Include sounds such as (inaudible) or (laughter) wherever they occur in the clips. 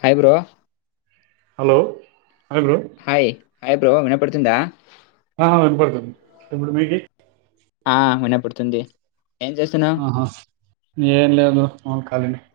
Hi bro hello hello bro hi bro వినపడుతుందా ఆ వినపడుతుంది ఇప్పుడు మీకీ ఆ వినపడుతుంది ఏం చేస్తున్నావు ఆహా ఏం లేదు బ్రో (unintelligible)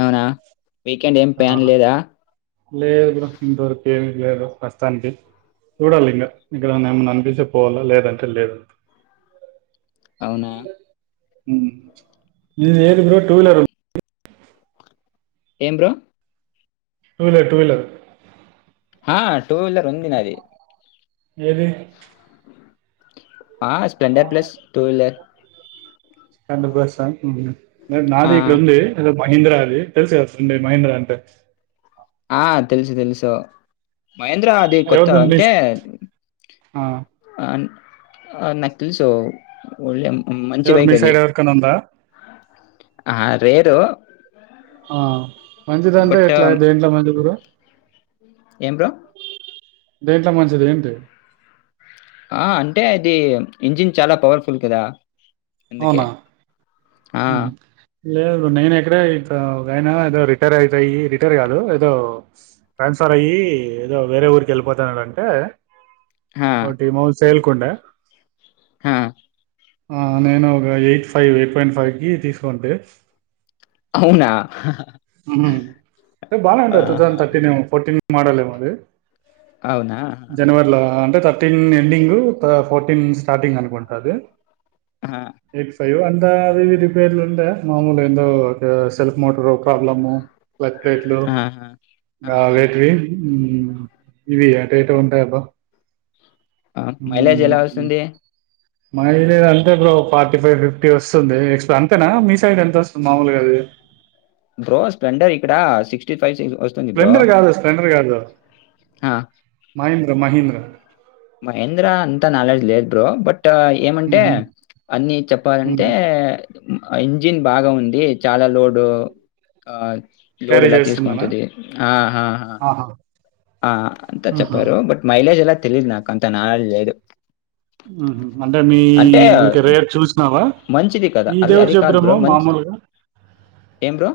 అవునా వీకెండ్ ఏం ఆ ప్లాన్ లేదా లే గురు ఇంత ఏమి లేదు ప్రస్తుతానికి చూడాలి ఇంకా ఇక్కడ నేమ అనిపిస్తే పోవాల లేదంటే లేద్ అవునా ఇ ఏది బ టూ వీలర్ ఏం bro two wheeler two wheeler ఆ టూ వీలర్ ఉంది నా అది ఏది ఆహ్ స్ప్లెండర్ ప్లెస్ టూ వీలర్ కండ బస్టాండ్ ఆ నాదేకుల అ మహీంద్ర అది తెలుసు కసుండె మహీంద్ర అంటే ఆహ్ తెలుసు తెలుసు మహేంద్ర అది కొత్త ఎవరిది మీ అంతే ఆ ఆన్ ఆహ్ నకిల్ సో ఒళెం ఎవరు మీ సైడ్ ఎవరికన్నుందా ఆహ్ రేరు ఆహ్ మంచిదంటె ఎట్ల దేంట్ల మంచిగురు ఏమ్రా దీంట్లో మంచిదేంటి ఆహ్ అంటే అది ఇంజిన్ చాలా పవర్ఫుల్ కదా ఎందుకే అవునా ఆ ఉహు లేదు నేను ఇక్కడే ఇైనా ఒకాయన ఏదో రిటైర్ అయిపోయి రిటైర్ కాదు, ఏదో ట్రాన్స్ఫర్ అయ్యి ఏదో వేరే ఊరికి వెళ్ళిపోతున్నాడంటే ఆ, ఓ టిమౌస్ పేల్కొండ హా ఆ అ ఆ నేను ఒక eight five eight point five కి తీసుకోంటే అవునా మ్ బా ఉంటారు ఆహాహా! తుతర్టీన్ ఫోర్టీన్ (unintelligible) మాడల్ ఏమది అవునా? ఆహాహా! జనవరిలో అంటత తర్టీన్ ఎండింగ్ ఫోర్టీన్ స్టార్టింగ్ అనుకుంటాది ఆహా! ఎ (unintelligible) ఆహ్ అవివి రిపేర్లుండే మామూలు ఏందో ఒక సెల్ఫ్ మోటరు ప్రోబ్లేము ప్లక్ప్లేట్లు ఆహాహా! గా ఆహా! వేటివి ఊమ్హు ఇవి ఏటేటా ఉంటాయబ ఆహ్ మైలేజ్ ఎలా వస్తుంది మైలేజ్ అంటే ఇప్పుడు ఫార్టీ ఫైవ్ ఫిఫ్టీ వస్తుంది ఎక్స్ అంతేనా మీ సైడ్ ఎంత వస్తుంది మామూలుగాది బ్రో స్ప్లెండర్ ఇక్కడ సిక్స్టీ ఫై స్ప్లెండర్ కాదు స్ప్లెండర్ కాదు ఆ! మై మహీంద్ర మహేంద్ర అంతా నాలెడ్జ్ లేద్ బ్రో బట్ ఇ ఏమంటే హుహు. అన్ని చెప్పాలంటే హ్మ్. ఇంజిన్ బాగా ఉంది చాలా లోడ్ ఆ లోడ్ క్యారీ ఎలా చేస్తుందనా? తీసుకుంటది ఆ ఆహా! ఆ అంత హుహు. చెప్పారు బట్ మైలేజ్ ఎలా తెలిద్ నా కొంత నాలెడ్జ్ లేదు మ్ అంటే మీ అంటే ఎవరికి రేపు చూసినావా, మంచిది కదా! మీ ఇది అది ఎవరు అది కాదు చెప్పరమో బ్రో. మంచి మామూలుగా, ఏం బ్రో?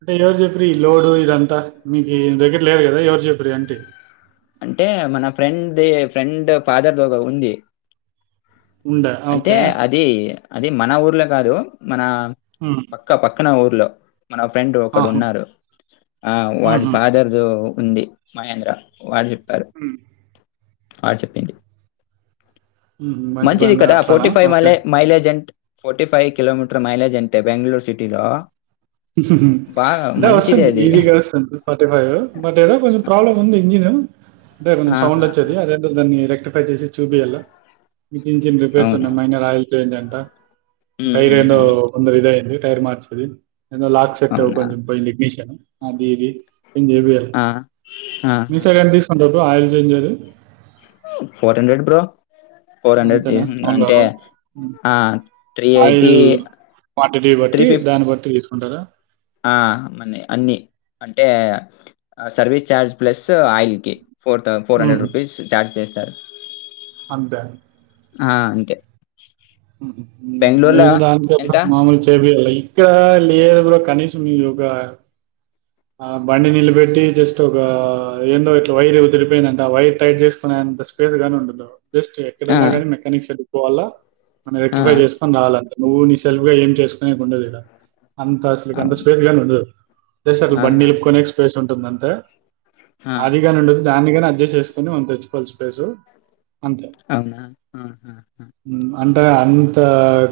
అంటే ఎవరు చెప్పారు ఈ లోడు ఇదంతా. మీకు దగ్గర లేరు కదా ఎవరు చెప్పారి అంటి అంటే మన ఫ్రెండ్ దే ఫ్రెండ్ ఫాదర్ తో ఉంది ఉండా అంటే ఓకే. అది అది మన ఊర్లో కాదు మన హ్మ్. పక్కా పక్కనా ఇంట్లో మన ఫ్రెండ్ ఒకడు ఆహా! ఉన్నాడు ఆ వాడి హుహు. ఫాదర్ ఉంది మహేంద్ర వాడు చెప్ హమ్ ఆ చెప్పింది. హుహు. మంచి మంచిది బండి కదా అట్లనా? Forty five okay. మలే మైలేజెంట్ ఫోర్టీ ఫైవ్ కిలోమీటర్ మైలేజ్ అంటే బెంగళూరు సిటీలు అంటే వస్తుంది ఈజీగా వస్తుంది ఫార్టీ ఫైవ్ బట్ ఏదో కొంచెం ప్రాబ్లమ్ ఉంది ఇంజిన్ అంటే కొంచెం సౌండ్ ఆహాహా! వచ్చేది అది దాన్ని రె రెట్టి ఫైవ్ చేసి చూపియాల చిన్న చిన్న రిపేర్స్ అవునా! ఉన్నాయి మైనర్ రాయల్స్ చేంజ్ ఎంత టైర్ ఏందో హుహుహు. కొందరు ఇదా ఏంది టైర్ మార్చిది నిన్న లాక్సక్తవ ఒక అవునా! కొంచెం అడ్మిషన్ అది ఇది ఆ! మీ ఆహా! సైడ్ ఎట్లా తీసుకుంటారు పో ఆయల్ చెంజది ఫోర్టీన్ గురిడెడ్ బ్రో అంతేనా తీసుకుంది. అంటే అవునుబమ్ ఆ! ఆయిల్ క్వాంటిటీ త్రీ బట్టి ఫిఫ్ దాన్ని బట్టి తీసుకు ఉంటారా ఆ మని అన్ని అంటే సర్వీస్ చార్జ్ ప్లస్ ఆయిల్కి ఫోర్త్ ఫోర్ హ్మ్. హండ్రెడ్ రూపీస్ చార్జ్ చే సార్ అంతే ఆ అంతే బెంగుళూరులో నేను దానినికిప్పుడు ఎంత? మామూలు చేపియాల ఇక్కడ లేరు కనీసం మ్ ఒక ఆ బండి నిల పెట్టి జస్ట్ ఒక ఏందో ఇట్లా వైర్ వదిరిపోయిందంట ఆ వైర్ టైట్ చేసుకునేంత స్పేస్ గా ఉండదు జస్ట్ ఆ! ఎక్కడన్నా కానీ మెకానిక్స్ పోాల మనం ఆ! రెక్టిఫై చేసుకని రావాలంటె నువ్వు నీ సెల్్ గా ఏం చేసుకునే కి ఉండదు ఈడ అంత ఆసలు అంత అవును. స్పేస్ గాని ఉండదు అ బండి ఆహాహా! నిలుపుకనే స్పేస్ ఉంటంది కందటె ఆ! ఆదిగానుండు దాన్నిగానే అడ్జస్ట్ చేసుకొని మనం తెచ్చుకోచ్చసిపేసు అవునా ఆ హా హా హ్మ్. అంటే అంత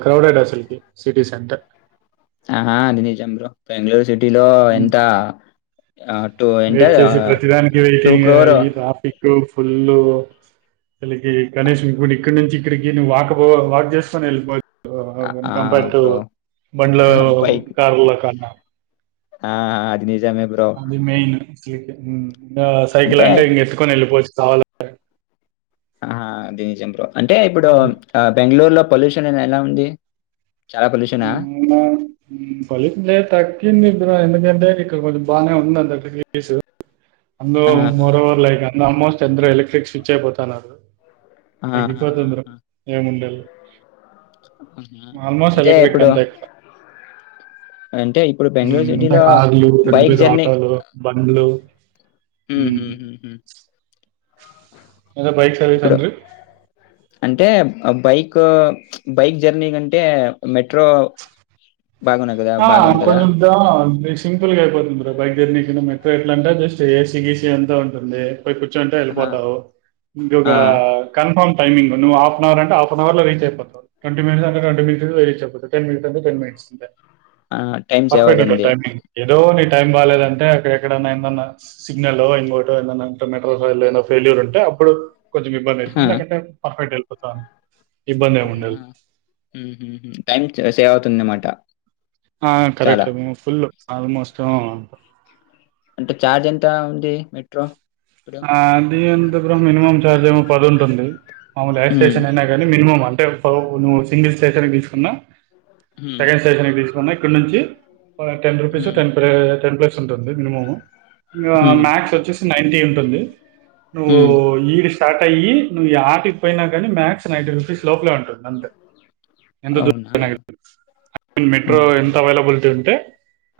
క్రౌడెడ్ అసలుకి సిటీ సెంటర్ ఆహా అనిజ్ర బెంగళూరు సి ఇటిలో హ్మ్. ఎంత టూ అంటే వెయిట్ చేసి ప్రతిదానికి టూ వెయిటింగ్ క్రోర్ ఈ ట్రాఫిక్ ఫుల్ అకి గణేష్ ఇంకో ఇక్కడి నుంచి ఇక్కడికి వాక్పో వాక్ చేస్తాను వెళ్ళిపో ఆహ్, ఆ! కంపేర్ టు బ్రో బండ్ల బైక్ కారులో కన్నా ఆ అది నిజమే బ్రో. అది మెయిన్ ఉమ్ ఇం సైకిల్ అంటే ఇంక ఎతుకొని వెళ్ళిపోవచ్చు సవాల ఆహా దినీజ్బ్ర అంటే ఇప్పుడు అది బెంగళూరు లో పొల్యూషన్ అ ఎలా ఉంది చాలా పొల్యూషనా? ఫలిత్ల త అకింది ఇ ఎందుకంటే ఇక్కడ కొంచెం బాగానే ఉంటంది అంత్స్ అందు ఆహా! మోర్ఓవర్ లైక్ అ ఆల్మోస్ట్ చంద్ర ఎలక్ట్రిక్ స్విచ్ అయిపోతున్నారు ఆహాహాహా! తగగిపో తంద్ర ఆహా! ఏ ముండలు ఆహా. ఆల్మోస్ట్ అంటే ఎలక్ట్రక్ ఇప్పుడు అంతే అంటే ఇప్పుడు ఇ బెంగుళూరు అంటే సిటీలో కాదులు పెద్ద బైక్ పెద జర్నీ ఆటలు బండ్లు హ హ్మ్. హ్మ్. హ్మ్. హ్మ్. ఏదా బైక్ సర్వీస్ అంత ఆ బైక్ బైక్ జర్నీ కంటే మెట్రో బాగున్నాయి కదా! ఆ బాగానే కదా! కొంచెందా సింపుల్ గా అయిపోతుంది బ్ర బైక్ జర్నీ కింద మెట్రో ఎట్లా అంటే జస్ట్ ఏసీ గీ అంతా ఉంటుంది కూర్చుంటే ఆ! వెళ్ళిపోతావు ఇంకొక ఆ! కన్ఫామ్ టైమింగ్వ్వు హఫ్న్ అంట హా అవ లో రీచ్ అపోతా ట్వంట మినిట్ అంటట్వీ మిట్స్ీచ్ అయిపో టెన్ మనిట్స్ంటే టె మిట్స్ ఆ టైమ్ సేవ్ అదందే దో నీ టైం బాలలేదంటే అక్కడ ఎక్కడన్నా ఏన్నా సిగ్నల్ ఇంకోటో ఏన్నా మెట్రో రైల్ ఏో ఫెయిల్యూర్ ఉంటే అప్పుడు కొంచం ఇబ్బంది ఆ! అయిందికతే పర్ఫెట్ ప్రథాం అవునా హు హు హు టైమ్ సేవ్ అవుతుంది అన్నమాట ఆ కరెక్ట్ (inaudible) ఆ ఫుల్లు ఆల్ మోష్టం అంటే చార్జ్ ఎంత ఉంది మెట్రో ఇప్పుడు? ఆ దీ అది ఎంత బ్రో మినిమం చార్జ్ ఏమో పది ఉంటుంది మామలు ఏ హ్మ్. స్టేషన్ అయినా కానీ మినిమం అ ంటే (unintelligible) నువ్వు సింగిల్ స్టేషన్ తీసుకున్నా హ్మ్. సెకండ్ స్టేషన్కి తీసుకున్నా అక్కడ నుంచి (unintelligible) టెన్ రూపీస్ హ్మ్. టెన్ టెన్ ప్లస్ స్ ఉంటుంది మినిమము ఇగా హ్మ్. మ్యాక్స్ వచ్చేసి నైంటీ ఉంటుంది నువ్వు హ్మ్. ఈ డి స్టార్ట్ అయ్యి నువ్వు యాటికిపోయినా కానీ మ్యాక్స్ నైంటీ రూపీస్ లోపలే ఉంటుంది అంతే ఎంత దూరం అవునా? పోయినా గానీ మీన్స్ మెట్రో హుహు. ఎంత హ్మ్. అవైలబిలిటీ ఉంటే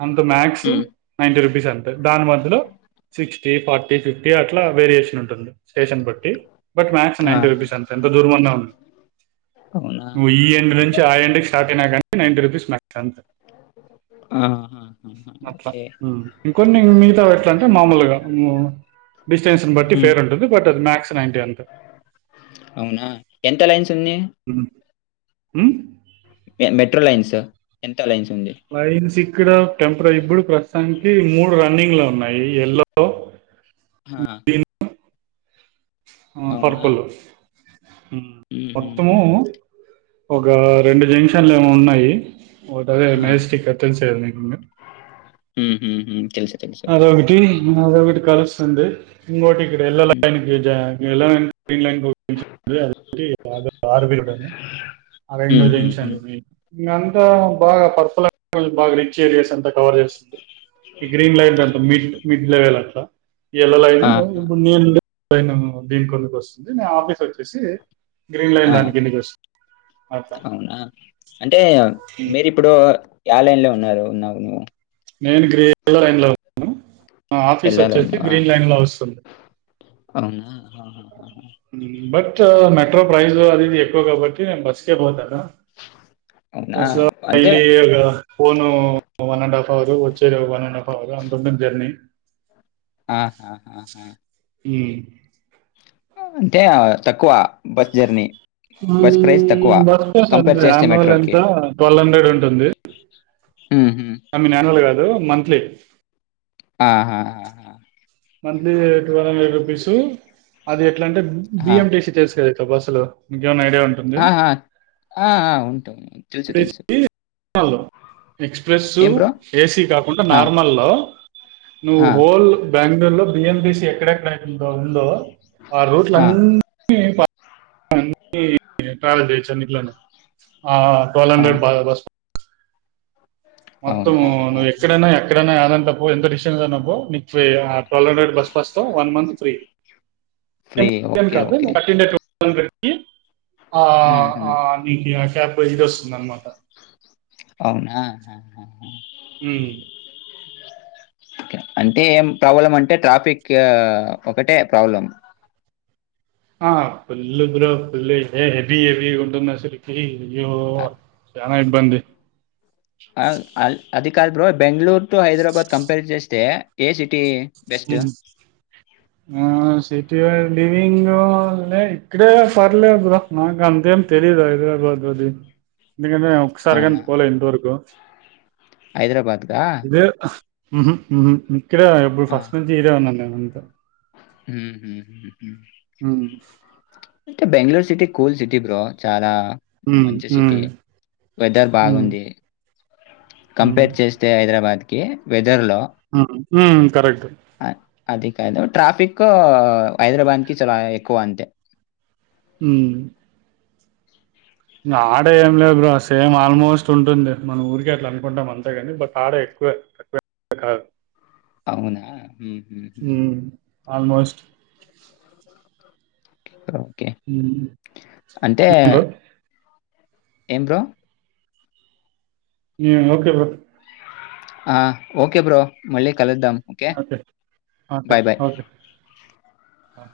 అంత మ్యాక్స్ హ్మ్. నైటీ రూపీ పిసాన్ దాని మధ్యలో sixty, forty, fifty T అట్లా వేరియేషన్ ఉంటుంది. స్టేషన్ బట్టి బట్ మ్యాక్స్ నైన్టీ ఆహా! రూపీస్ అంతే ఎంత దూరం అన్నా అవునా? నువ్వు ఈ ఎండు నుంచి ఆ ఎండుకి స్టార్ట్ అయినా కానీ నైంటీ రూపీస్ మా అంతే ఆహాహాహా! అట్లా ఓకే. హ్ ఇంకొన్ని మిగతావి ఎట్లంటే మామూలుగా డిస్టెన్స్ ని బట్టి హ్మ్. ఫేర్ ఉంటుంది బట్ టది మ్యాక్స్ నైంటీ అంతే అవునా ఎంత లైన్స్ ఉంది. హ్ మెట్రోలైన్స్ లైన్స్ ఉంది. లైన్స్ ఇక్కడ టెంపరి ఇప్పుడు ప్రస్తుతానికి మూడు రన్నింగ్ లో ఉన్నాయి ఎల్లో, హ ఆ పర్పులు హ్మ్ మొత్తము హుహుహు. ఒక రెండు జంక్షన్లు ఏమో ఉన్నాయి. ఓటదే ఆ! మెజెస్టిక్ తెలుసు కదా నీకు ఉం అదొకటి ఇంకొకటి కలుస్ తుంది ఇంకోటి ఇక్కడ ఎల్లో హ్మ్. లైన్ కి జాయ్ ఎలాయ్న్ (unintelligible) హుహుహు. ఇంగంతా బాగా పర్స్ ల బాగ రీచ్చేరియాస్ అంతా కవర్ చేస్తుంది ఇది లో ఏంటంటే మిడ్ మిడ్ లవెల్ అట్లా ఎల్లో లైను ఆహా! (unintelligible) నేను దీని కొందుకు వస్తుంది నేను ఆఫీస్ వచ్చేసి గ్రీన్ లైన్ ఆ దాని కిందకి వస్తుంది అట్లా అవునా అంటే ఉం. మీరిప్పుడు యా లైన్ లో ఉన్నారు ఉన్నావు నువ్వు నేను గ్రే కలర్ (unintelligible) న్లో ఉన్నాను ఆఫీస్ యెల్లో వచ్చేసి లైన్‌లోనా? గ్రీన్ లైన్ లో వస్తుంది అవునా? ఆహాహాహా! బట్ మెట్రో ప్రైస్ అదీది ఎక్కువ కాబట్టి నే బస్ చే పోతాడా అవునా? అంటే (unintelligible) ఫోన్ వన్ అండ్ హఫ్ వారు వచ్చేదోక వన్ అండ్ హాఫ్ అవ్రు అంతుంటుంది జర్నీ ఆహాహాహా! మ్ టే తక్కువ బస్ జర్నీ. బస్ ప్రైస్ తక్కువ (unintelligible) బస్ పాస్ కంపేర్ అంతే చేస్తే యాన్వల్ ఎంత మెట్రోకి. ట్వెల్వ్ హండ్రెడ్ ఉంటుంది హుహు. ఆమీన్ యాన్వల్ కాదు మంత్ త్లీ ఆహా హా హా హా మంత్లీదే టువల్ హండ్రెడ్ రుపీస్ అది ఎ ట్లంటే బి ఎం టి సి తెలుసు కద చెప్పసలు ఆహా ఆ ఉంటాయ్ తెలుసు తెలుసు (unintelligible) ఎక్స్ ప్రెస్సు ఏం బ్రో? ఏసీ కాకుండా ఆ! నార్మల్ లో నువ్వు ఆ! హోల్ బెంగళూరు లో బిఎంబిసి ఎక్కడెక్కడ ఆనేటి ఉందో. ఆ రూట్లో అనీ ప ఆనీ ఈ నైట్రలిక్ బీచ్ అన్నిట్లోనూ. ఆ కొలంబీర్ అవును. బాధా బస్ మొత్తం అవునా? నువ్ ఆహాహా! ఎక్కడన్నా ఎక్క అట్లనే అనంతపూర్ ఎంత డిస్టెన్స్ ఉన్నపో మైక్ఫర్ ట్వల్వ్ హండ్రెడ్ బస్ ప్రస్తం one month free free. Okay. Okay. ఇ ఆ హుహు. ఆ నీకు ఎస్సై పోజిట్ వస్తుంది అనమాట అవునా ఆ ఆ ఉ అంటే ఏం ప్రాబ్లం అంటే ట్రాఫిక్ ఒకటే ప్రాబ్లం ఆ full bro full heavy heavy ఉంటుంది అసలుకి అయ్యో అ చనా ఇబ్బంది ఆల్ ఆల్ అది కాదు bro Bengaluru to Hyderabad compare చేస్తే ఏ సిటీ? బెస్ట్? ఆ స లివింగ్ లే ఇక్కడే పర్లేదు బ్ర నాకు అంతేం తెలీదు హైదరాబాద్ అది ఎందుకంటె ఒకసారిగానీ పోలే ఇంతవరకు హైదరాబాద్ గా ఉహ ఇకడే (unintelligible) ఫాస్ట్ పిలోవునం మేమంతా ఉంత ఉ ఉ టె Bengaluru city cool city bro చాలా ఉమ్ మంచి ఉమ్ సిటీ వెదర్ ఉమ్ బాగుంది కంపేర్ చేస్తే హైదరాబాద్ వెద్ ఉ కరెక్ట్ అ అది కాదు ట్రాఫిక్ హైదరాబాద్ కి చాలా ఎక్కువ అంతే ఉ ఆడే ఏం లే బ్రో సేమ్ ఆల్మోస్ట్ ఉంటుంది మన ఊరికే అట్లా అన్పడం అంతేగాని బట్ ఆడే ఎక్కువే తక్కువ కాదు. అవునా హు హు హు ఆల్మోస్ట్ కా (unintelligible) హు ఏలో ఎంబ్రో ఓకే బ్రో ఆ ఓకే బ్రో మళ్ళీ కలుద్దాం okay okay bye bye. Okay ఆ